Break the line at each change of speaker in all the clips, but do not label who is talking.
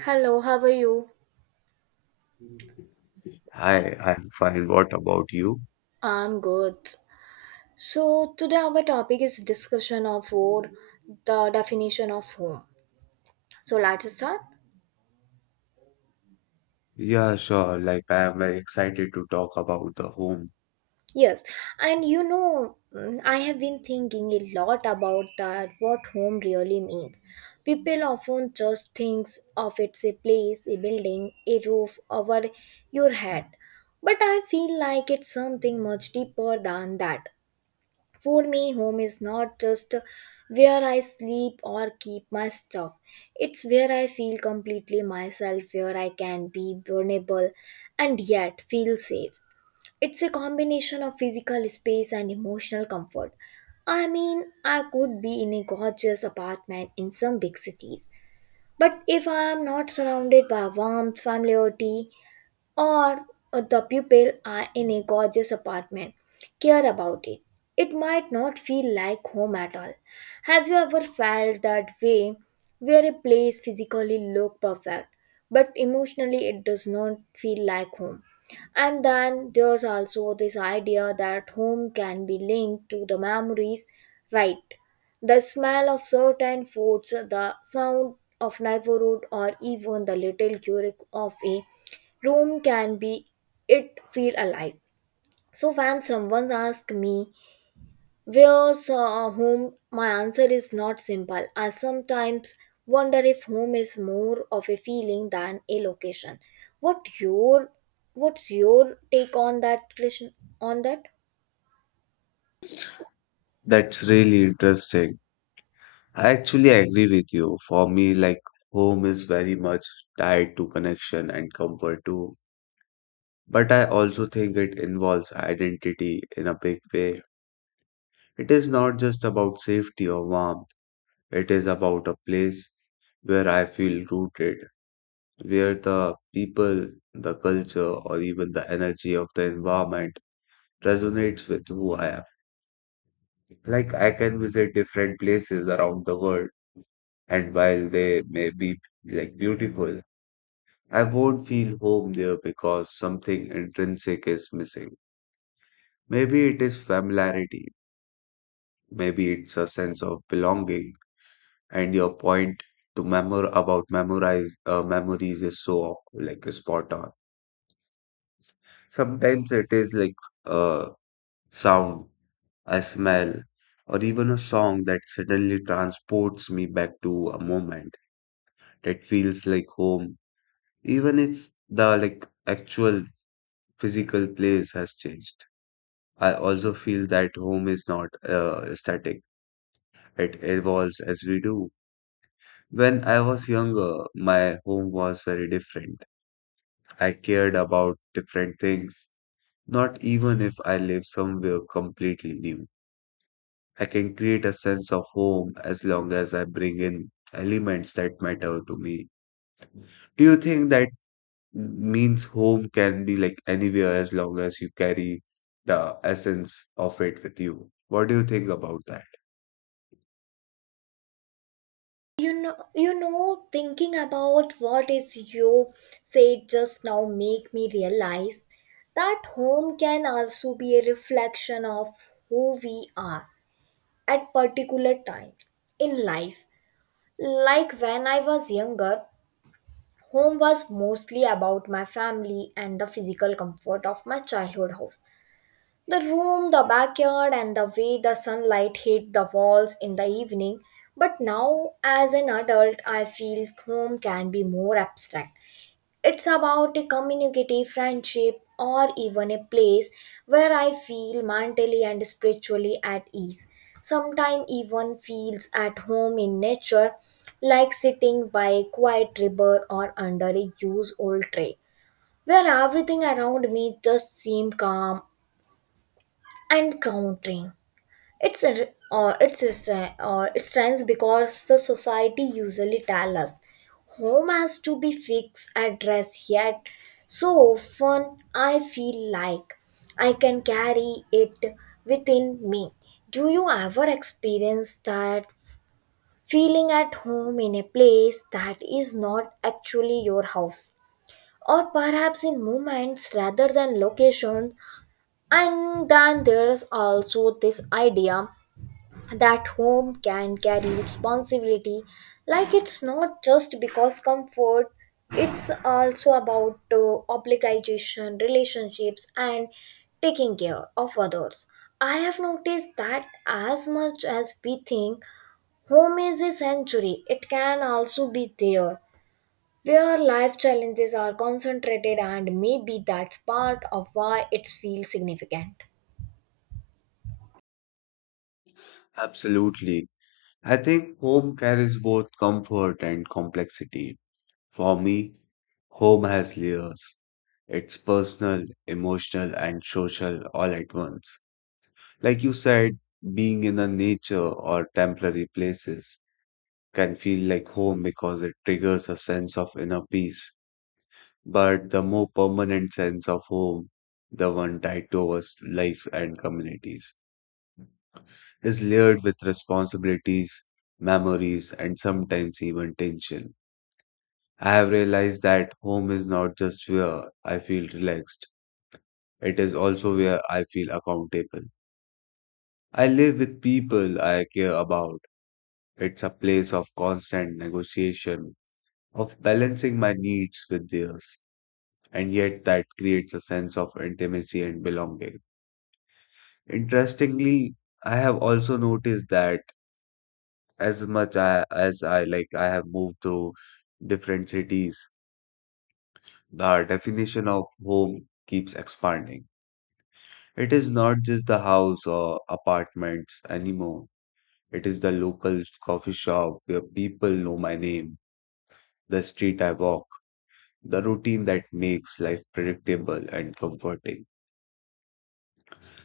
Hello, how are you?
Hi, I'm fine. What about you?
I'm good. So today our topic is discussion of what the definition of home. So let's start.
Yeah, sure. I am very excited to talk about the home.
Yes, and I have been thinking a lot about that what home really means. People often just think of it's a place, a building, a roof over your head. But I feel like it's something much deeper than that. For me, home is not just where I sleep or keep my stuff. It's where I feel completely myself, where I can be vulnerable and yet feel safe. It's a combination of physical space and emotional comfort. I mean, I could be in a gorgeous apartment in some big cities, but if I am not surrounded by warmth, familiarity, or the people are in a gorgeous apartment care about it. It might not feel like home at all. Have you ever felt that way where a place physically look perfect but emotionally it does not feel like home? And then there's also this idea that home can be linked to the memories, right? The smell of certain foods, the sound of neighborhood, or even the little quirk of a room can be it feel alive. So when someone asks me where's home, my answer is not simple. I sometimes wonder if home is more of a feeling than a location. What your what's your take on that, Krishna, on that?
That's really interesting. I actually agree with you. For me, home is very much tied to connection and comfort too. But I also think it involves identity in a big way. It is not just about safety or warmth, it is about a place where I feel rooted, where the people, the culture, or even the energy of the environment resonates with who I am. I can visit different places around the world, and while they may be beautiful, I won't feel home there because something intrinsic is missing. Maybe it is familiarity, maybe it's a sense of belonging, and your point to memor about memorize memories is so spot on. Sometimes it is like uh sound a smell, or even a song that suddenly transports me back to a moment that feels like home, even if the actual physical place has changed. I also feel that home is not static; it evolves as we do. When I was younger, my home was very different. I cared about different things, not even if I live somewhere completely new. I can create a sense of home as long as I bring in elements that matter to me. Do you think that means home can be anywhere as long as you carry the essence of it with you? What do you think about that?
You know, thinking about what is you said just now make me realize that home can also be a reflection of who we are at particular times in life. Like when I was younger, home was mostly about my family and the physical comfort of my childhood house. The room, the backyard, and the way the sunlight hit the walls in the evening. But now, as an adult, I feel home can be more abstract. It's about a community, friendship, or even a place where I feel mentally and spiritually at ease. Sometimes even feels at home in nature, like sitting by a quiet river or under a used old tree, where everything around me just seems calm and grounding. It strange because the society usually tell us home has to be fixed address, yet so often I feel like I can carry it within me. Do you ever experience that feeling at home in a place that is not actually your house? Or perhaps in moments rather than locations? And then there's also this idea that home can carry responsibility, like it's not just because comfort, it's also about obligation, relationships, and taking care of others. I have noticed that as much as we think home is a sanctuary, it can also be there where life challenges are concentrated, and maybe that's part of why it feels significant.
Absolutely. I think home carries both comfort and complexity. For me, home has layers. It's personal, emotional, and social all at once. Like you said, being in the nature or temporary places can feel like home because it triggers a sense of inner peace. But the more permanent sense of home, the one tied to our life and communities, is layered with responsibilities, memories, and sometimes even tension. I have realized that home is not just where I feel relaxed, it is also where I feel accountable. I live with people I care about. It's a place of constant negotiation, of balancing my needs with theirs, and yet that creates a sense of intimacy and belonging. Interestingly, I have also noticed that as I have moved to different cities, the definition of home keeps expanding. It is not just the house or apartments anymore. It is the local coffee shop where people know my name, the street I walk, the routine that makes life predictable and comforting.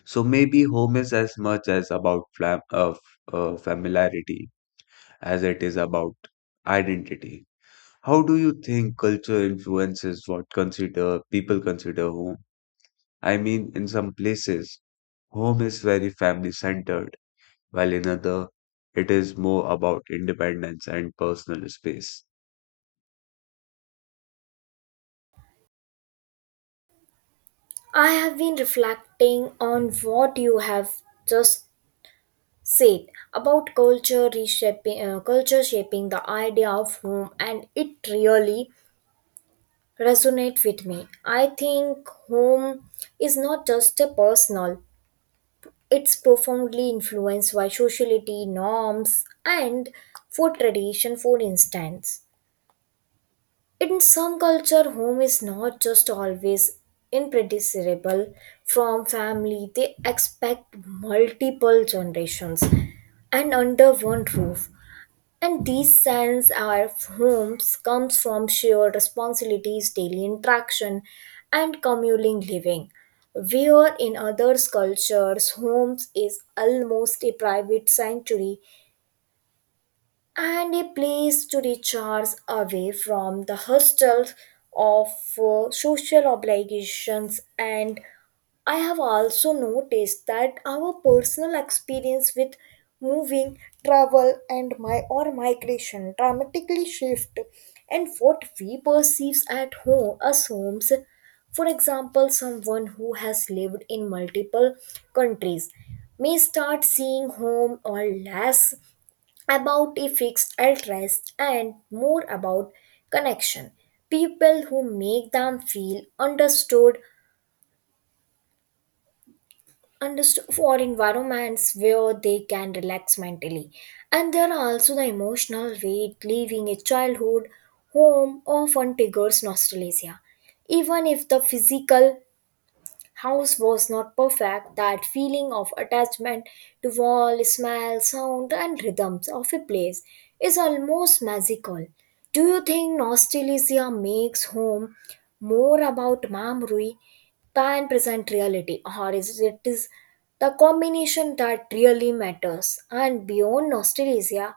So maybe home is as much as about familiarity as it is about identity. How do you think culture influences what consider people consider home? I mean, in some places, home is very family centered, while in other, it is more about independence and personal space.
I have been reflecting on what you have just said about culture shaping the idea of home, and it really resonate with me. I think home is not just a personal, it's profoundly influenced by sociality norms and food tradition. For instance, in some culture home is not just always impredictable from family. They expect multiple generations and under one roof. And these sense our homes comes from shared responsibilities, daily interaction, and communing living. Where in others' cultures, homes is almost a private sanctuary and a place to recharge away from the hustles of social obligations. And I have also noticed that our personal experience with moving, travel, and my or migration dramatically shift and what we perceive at home as homes. For example, someone who has lived in multiple countries may start seeing home or less about a fixed address and more about connection. People who make them feel understood, understood for environments where they can relax mentally. And there are also the emotional weight leaving a childhood home often triggers nostalgia. Even if the physical house was not perfect, that feeling of attachment to wall, smell, sound, and rhythms of a place is almost magical. Do you think nostalgia makes home more about memory than present reality, or is it is the combination that really matters? And beyond nostalgia,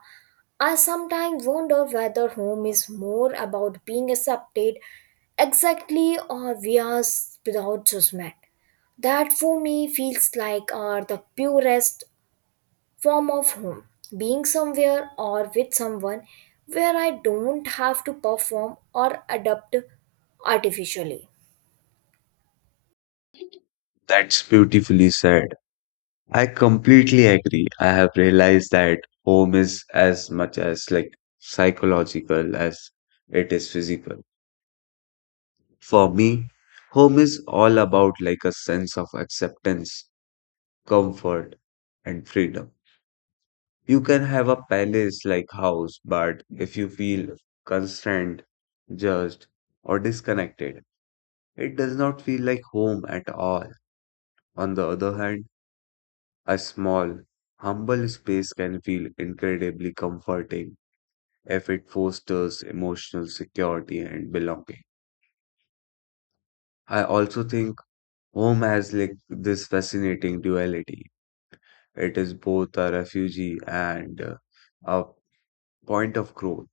I sometimes wonder whether home is more about being accepted exactly or we are without judgment. That for me feels like the purest form of home. Being somewhere or with someone where I don't have to perform or adapt artificially.
That's beautifully said. I completely agree. I have realized that home is as much as like psychological as it is physical. For me, home is all about a sense of acceptance, comfort, and freedom. You can have a palace like house, but if you feel constrained, judged, or disconnected, it does not feel like home at all. On the other hand, a small, humble space can feel incredibly comforting if it fosters emotional security and belonging. I also think home has this fascinating duality. It is both a refuge and a point of growth.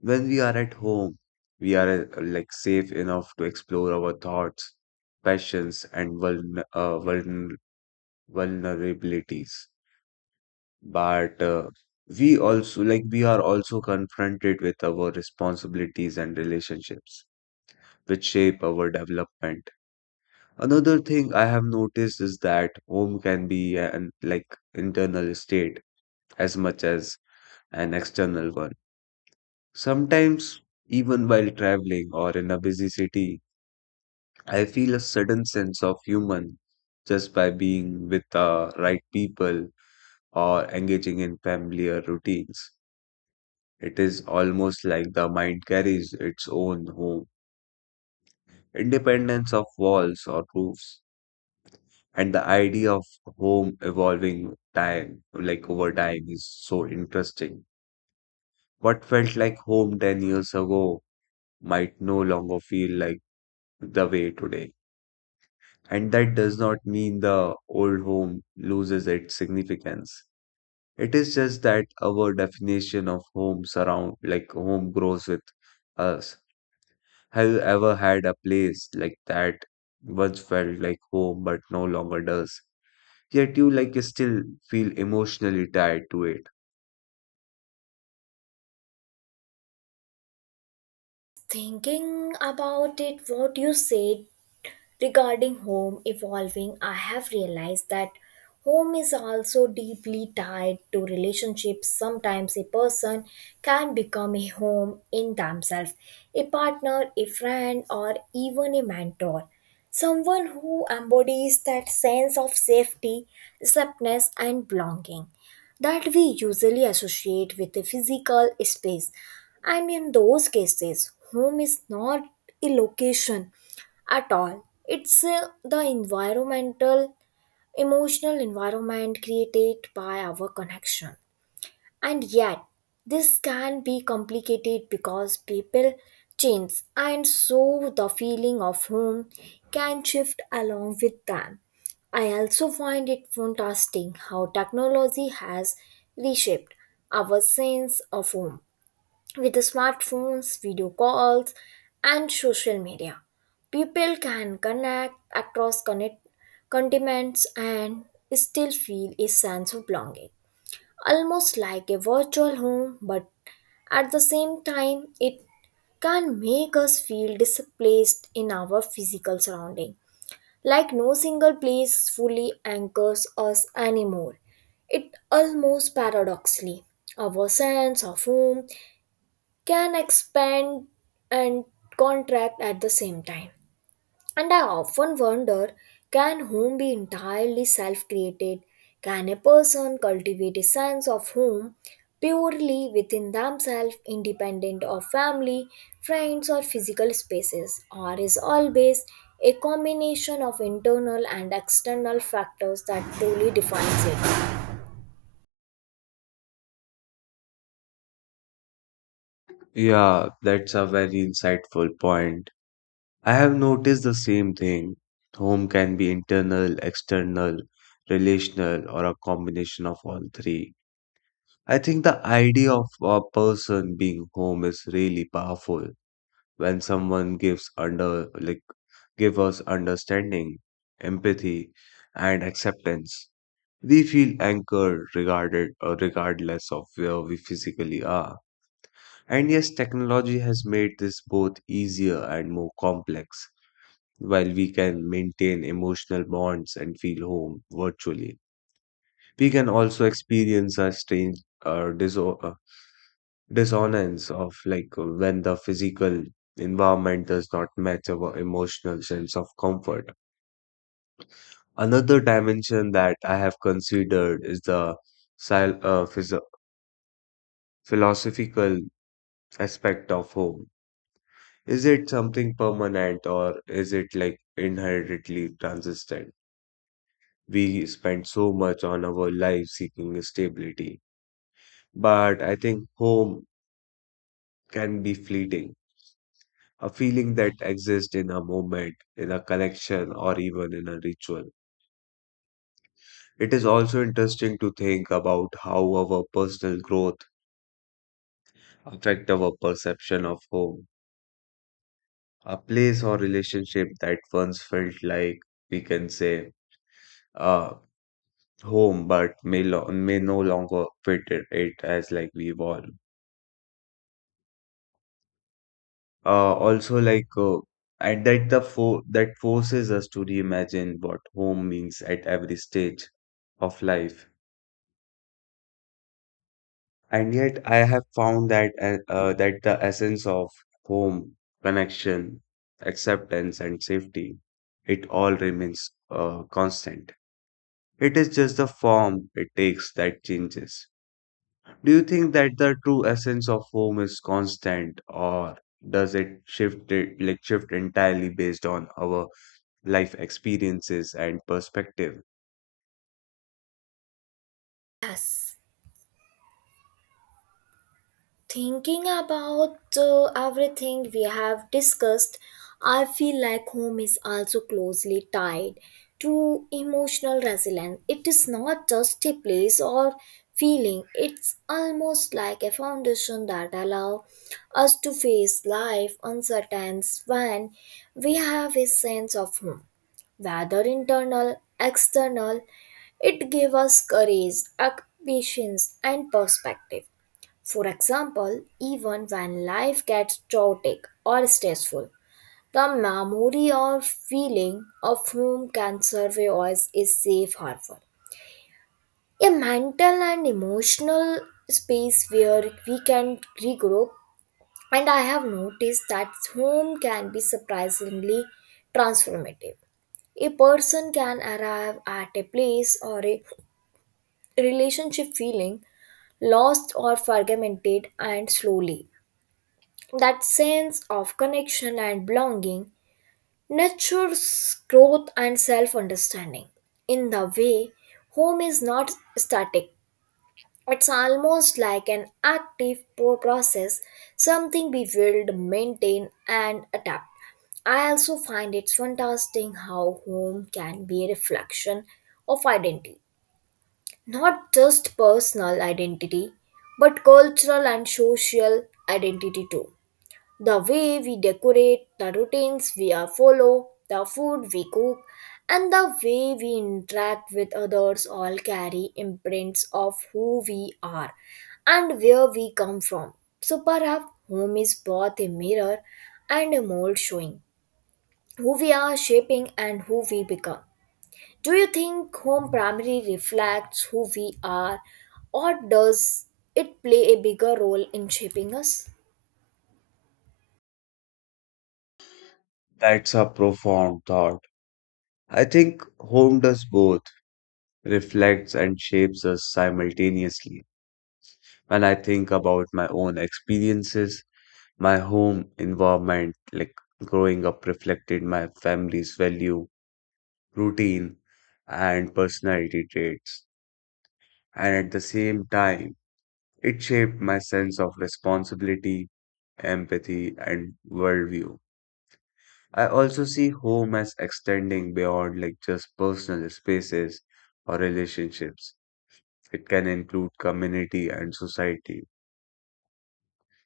When we are at home, we are safe enough to explore our thoughts, passions, and vulnerabilities. But we also like we are also confronted with our responsibilities and relationships which shape our development. Another thing I have noticed is that home can be an internal state as much as an external one. Sometimes, even while traveling or in a busy city, I feel a sudden sense of human just by being with the right people or engaging in familiar routines. It is almost like the mind carries its own home, independence of walls or roofs. And the idea of home evolving time, like over time, is so interesting. What felt like home 10 years ago might no longer feel like the way today. And that does not mean the old home loses its significance. It is just that our definition of home surround, like home grows with us. Have you ever had a place like that once felt like home but no longer does? Yet you still feel emotionally tied to it.
Thinking about it, what you said regarding home evolving, I have realized that home is also deeply tied to relationships. Sometimes a person can become a home in themselves, a partner, a friend, or even a mentor. Someone who embodies that sense of safety, acceptance, and belonging that we usually associate with a physical space. And in those cases, home is not a location at all. It's the environmental, emotional environment created by our connection. And yet, this can be complicated because people change, and so the feeling of home can shift along with them. I also find it fantastic how technology has reshaped our sense of home. With the smartphones, video calls, and social media, people can connect across connect, continents and still feel a sense of belonging. Almost like a virtual home, but at the same time, it can make us feel displaced in our physical surrounding. Like no single place fully anchors us anymore. It almost paradoxically, our sense of home can expand and contract at the same time. And I often wonder, can home be entirely self created? Can a person cultivate a sense of home purely within themselves, independent of family, friends, or physical spaces? Or is always a combination of internal and external factors that truly defines it?
Yeah, that's a very insightful point. I have noticed the same thing. Home can be internal, external, relational, or a combination of all three. I think the idea of a person being home is really powerful when someone gives under like give us understanding, empathy, and acceptance. We feel anchored regarded regardless of where we physically are. And yes, technology has made this both easier and more complex. While we can maintain emotional bonds and feel home virtually, we can also experience a strange uh, diso- uh, dissonance of when the physical environment does not match our emotional sense of comfort. Another dimension that I have considered is the sil- uh, phys- philosophical aspect of home. Is it something permanent or is it inherently transient? We spend so much on our life seeking stability, but I think home can be fleeting, a feeling that exists in a moment, in a collection, or even in a ritual. It is also interesting to think about how our personal growth affect our perception of home, a place or relationship that once felt like we can say uh, home, but may no longer fit it as we evolve. Also like and that the fo that forces us to reimagine what home means at every stage of life. And yet I have found that the essence of home, connection, acceptance, and safety, it all remains constant. It is just the form it takes that changes. Do you think that the true essence of home is constant, or does it shift entirely based on our life experiences and perspective?
Yes. Thinking about everything we have discussed, I feel like home is also closely tied to emotional resilience. It is not just a place or feeling, it's almost like a foundation that allows us to face life uncertainties. When we have a sense of home, whether internal, external, it gave us courage, patience, and perspective. For example, even when life gets chaotic or stressful, the memory or feeling of whom can survive us is safe harbor. A mental and emotional space where we can regroup, and I have noticed that home can be surprisingly transformative. A person can arrive at a place or a relationship feeling lost or fragmented, and slowly that sense of connection and belonging nurtures growth and self understanding. In the way, home is not static, it's almost like an active pro- process, something we build, maintain, and adapt. I also find it's fantastic how home can be a reflection of identity, not just personal identity, but cultural and social identity too. The way we decorate, the routines we are follow, the food we cook, and the way we interact with others all carry imprints of who we are and where we come from. So perhaps home is both a mirror and a mold, showing who we are shaping and who we become. Do you think home primarily reflects who we are, or does it play a bigger role in shaping us?
That's a profound thought. I think home does both, reflects and shapes us simultaneously. When I think about my own experiences, my home environment, growing up, reflected my family's value, routine, and personality traits. And at the same time, it shaped my sense of responsibility, empathy, and worldview. I also see home as extending beyond just personal spaces or relationships. It can include community and society.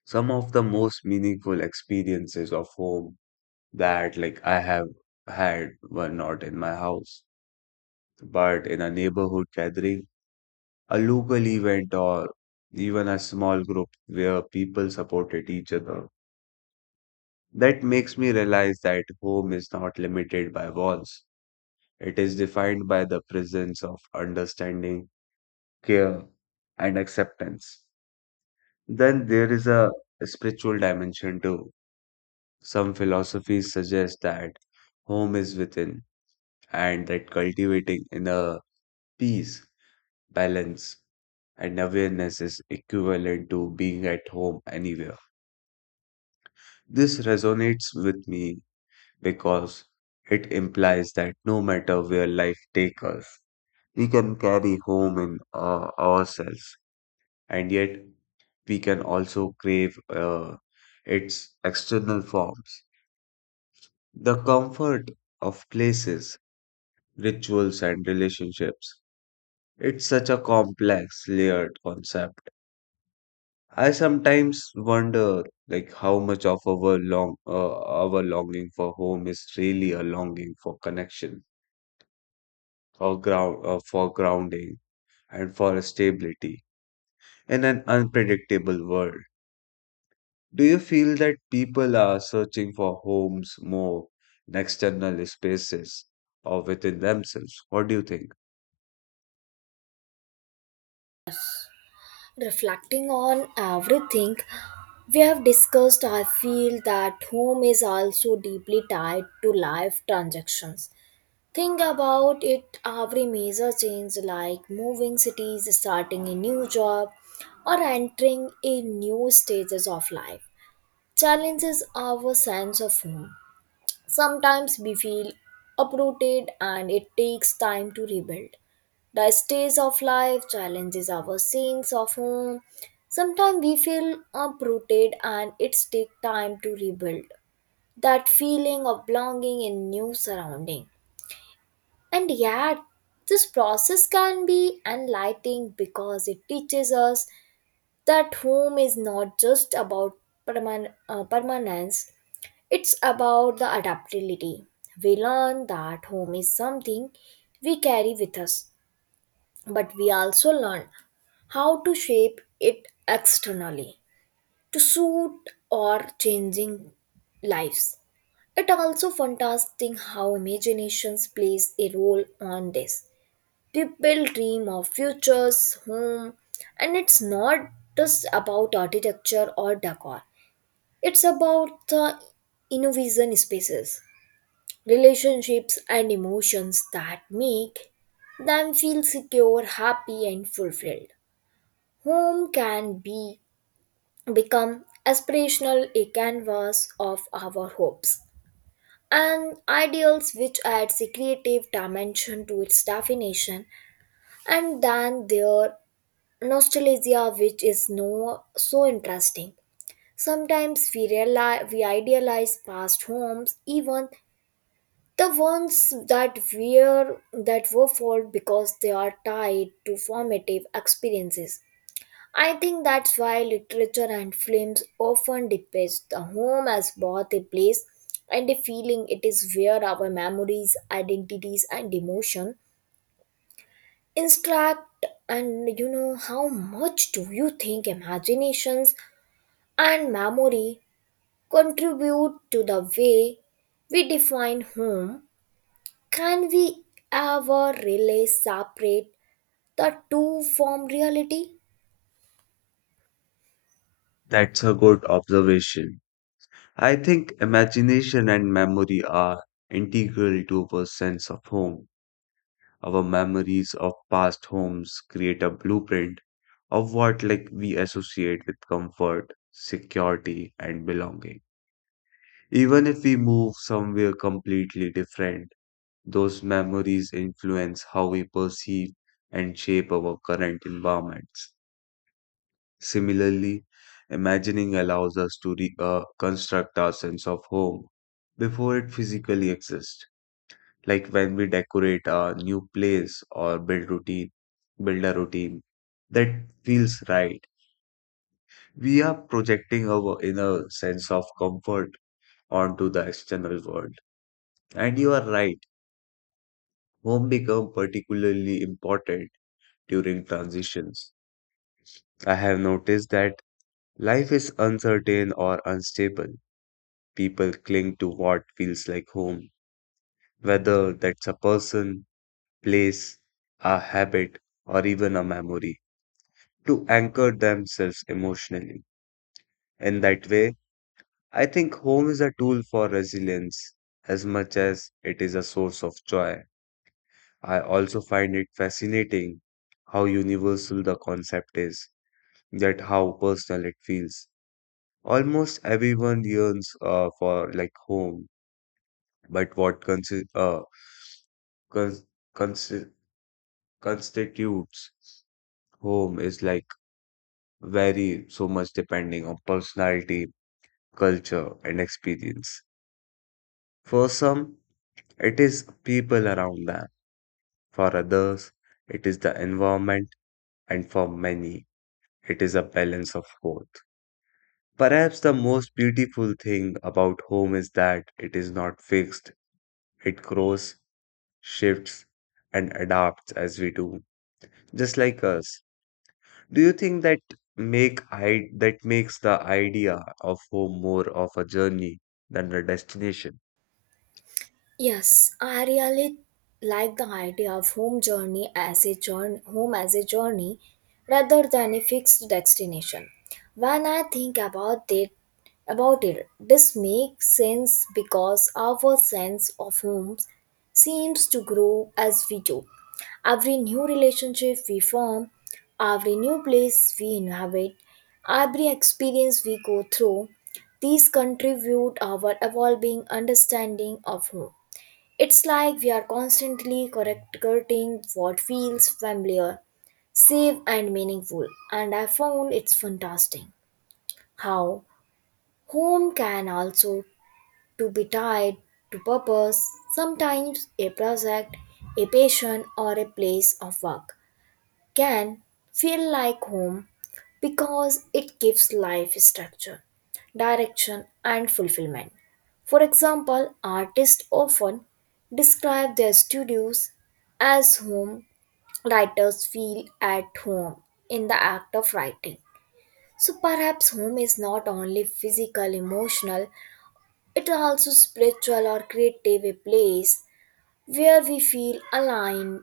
Some of the most meaningful experiences of home that I have had were not in my house, but in a neighborhood gathering, a local event, or even a small group where people supported each other. That makes me realize that home is not limited by walls. It is defined by the presence of understanding, care, and acceptance. Then there is a spiritual dimension too. Some philosophies suggest that home is within and that cultivating inner peace, balance, and awareness is equivalent to being at home anywhere. This resonates with me because it implies that no matter where life takes us, we can carry home in ourselves, and yet we can also crave its external forms. The comfort of places, rituals, and relationships. It's such a complex, layered concept. I sometimes wonder, how much of our our longing for home is really a longing for connection, for for grounding, and for stability in an unpredictable world. Do you feel that people are searching for homes more in external spaces or within themselves? What do you think?
Reflecting on everything we have discussed, I feel that home is also deeply tied to life transactions. Think about it, every major change, like moving cities, starting a new job, or entering a new stages of life, challenges our sense of home. Sometimes we feel uprooted and it takes time to rebuild. The stage of life challenges our sense of home. Sometimes we feel uprooted and it takes time to rebuild that feeling of belonging in new surrounding. And yet, this process can be enlightening because it teaches us that home is not just about permanence, it's about the adaptability. We learn that home is something we carry with us, but we also learn how to shape it externally to suit our changing lives. It also fantastic how imaginations plays a role on this. People dream of futures, home, and it's not just about architecture or decor. It's about the innovation spaces, relationships, and emotions that make them feel secure, happy, and fulfilled. Home can be become aspirational, a canvas of our hopes and ideals, which adds a creative dimension to its definition. And then there nostalgia which is no so interesting. Sometimes we realize we idealize past homes, even the ones that were flawed because they are tied to formative experiences. I think that's why literature and films often depict the home as both a place and a feeling. It is where our memories, identities, and emotion instruct. And how much do you think imaginations and memory contribute to the way we define home? Can we ever really separate the two from reality?
That's a good observation. I think imagination and memory are integral to our sense of home. Our memories of past homes create a blueprint of what we associate with comfort, security, and belonging. Even if we move somewhere completely different, those memories influence how we perceive and shape our current environments. Similarly, imagining allows us to construct our sense of home before it physically exists. Like when we decorate a new place or build a routine that feels right. We are projecting our inner sense of comfort onto the external world. And you are right, home become particularly important during transitions. I have noticed that life is uncertain or unstable. People cling to what feels like home, whether that's a person, place, a habit, or even a memory, to anchor themselves emotionally. In that way, I think home is a tool for resilience as much as it is a source of joy. I also find it fascinating how universal the concept is, yet how personal it feels. Almost everyone yearns for home, but what cons- consi- constitutes home is very much depending on personality, culture, and experience. For some, it is people around them. For others, it is the environment. And for many, it is a balance of both. Perhaps the most beautiful thing about home is that it is not fixed, it grows, shifts, and adapts as we do, just like us. Do you think that make I that makes the idea of home more of a journey than a destination?
Yes, I really like the idea of home as a journey rather than a fixed destination. When I think about it, this makes sense because our sense of home seems to grow as we do. Every new relationship we form, every new place we inhabit, every experience we go through, these contribute our evolving understanding of home. It's like we are constantly correcting what feels familiar, safe, and meaningful, and I found it's fantastic how home can also to be tied to purpose. Sometimes a project, a passion, or a place of work can feel like home because it gives life structure, direction, and fulfillment. For example, artists often describe their studios as home. Writers feel at home in the act of writing. So perhaps home is not only physical, emotional, it also spiritual or creative, a place where we feel aligned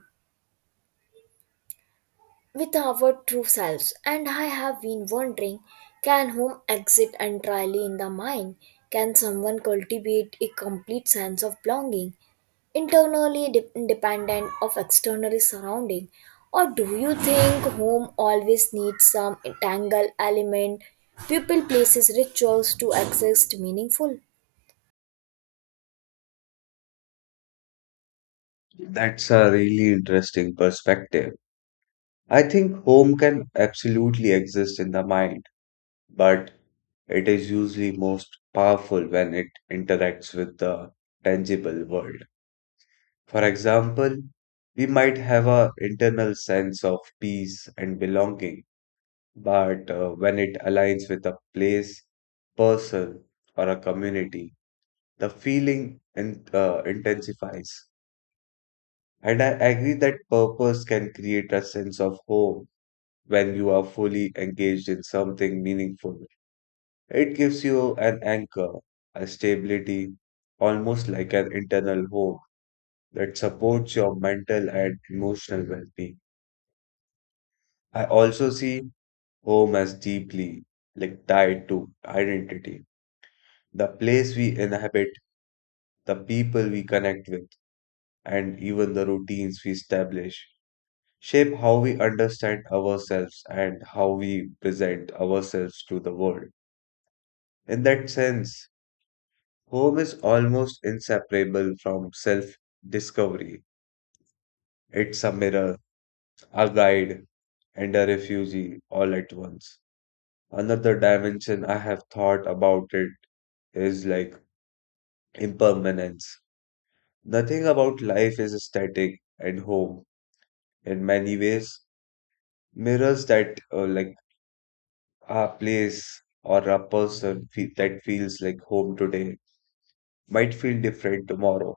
with our true selves. And I have been wondering, can home exist entirely in the mind? Can someone cultivate a complete sense of belonging, independent of external surrounding? Or do you think home always needs some tangle element, people, places, rituals to exist meaningful?
That's a really interesting perspective. I think home can absolutely exist in the mind, but it is usually most powerful when it interacts with the tangible world. For example, we might have an internal sense of peace and belonging, but when it aligns with a place, person, or a community, the feeling intensifies. And I agree that purpose can create a sense of home when you are fully engaged in something meaningful. It gives you an anchor, a stability, almost like an internal home that supports your mental and emotional well being. I also see home as deeply tied to identity, the place we inhabit, the people we connect with, and even the routines we establish. Shape how we understand ourselves and how we present ourselves to the world. In that sense, home is almost inseparable from self discovery. It's a mirror, a guide, and a refugee all at once. Another dimension I have thought about it is impermanence. Nothing about life is static, and home, in many ways, mirrors that a place or a person that feels like home today might feel different tomorrow.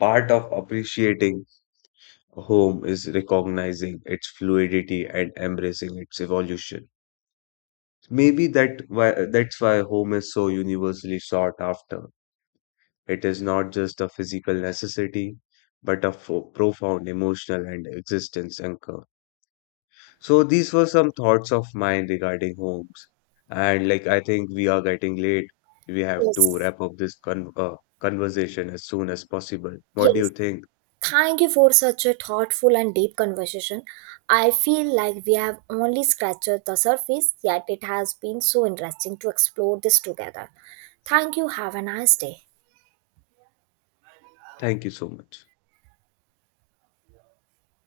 Part of appreciating home is recognizing its fluidity and embracing its evolution. That's why home is so universally sought after. It is not just a physical necessity, but a profound emotional and existence anchor. So these were some thoughts of mine regarding homes. And I think we are getting late. We have to
Yes,
wrap up this conversation as soon as possible. What do you
yes,
think?
thank you for such a thoughtful and deep conversation. I feel like we have only scratched the surface, yet it has been so interesting to explore this together. Thank you. Have a nice day.
Thank you so much.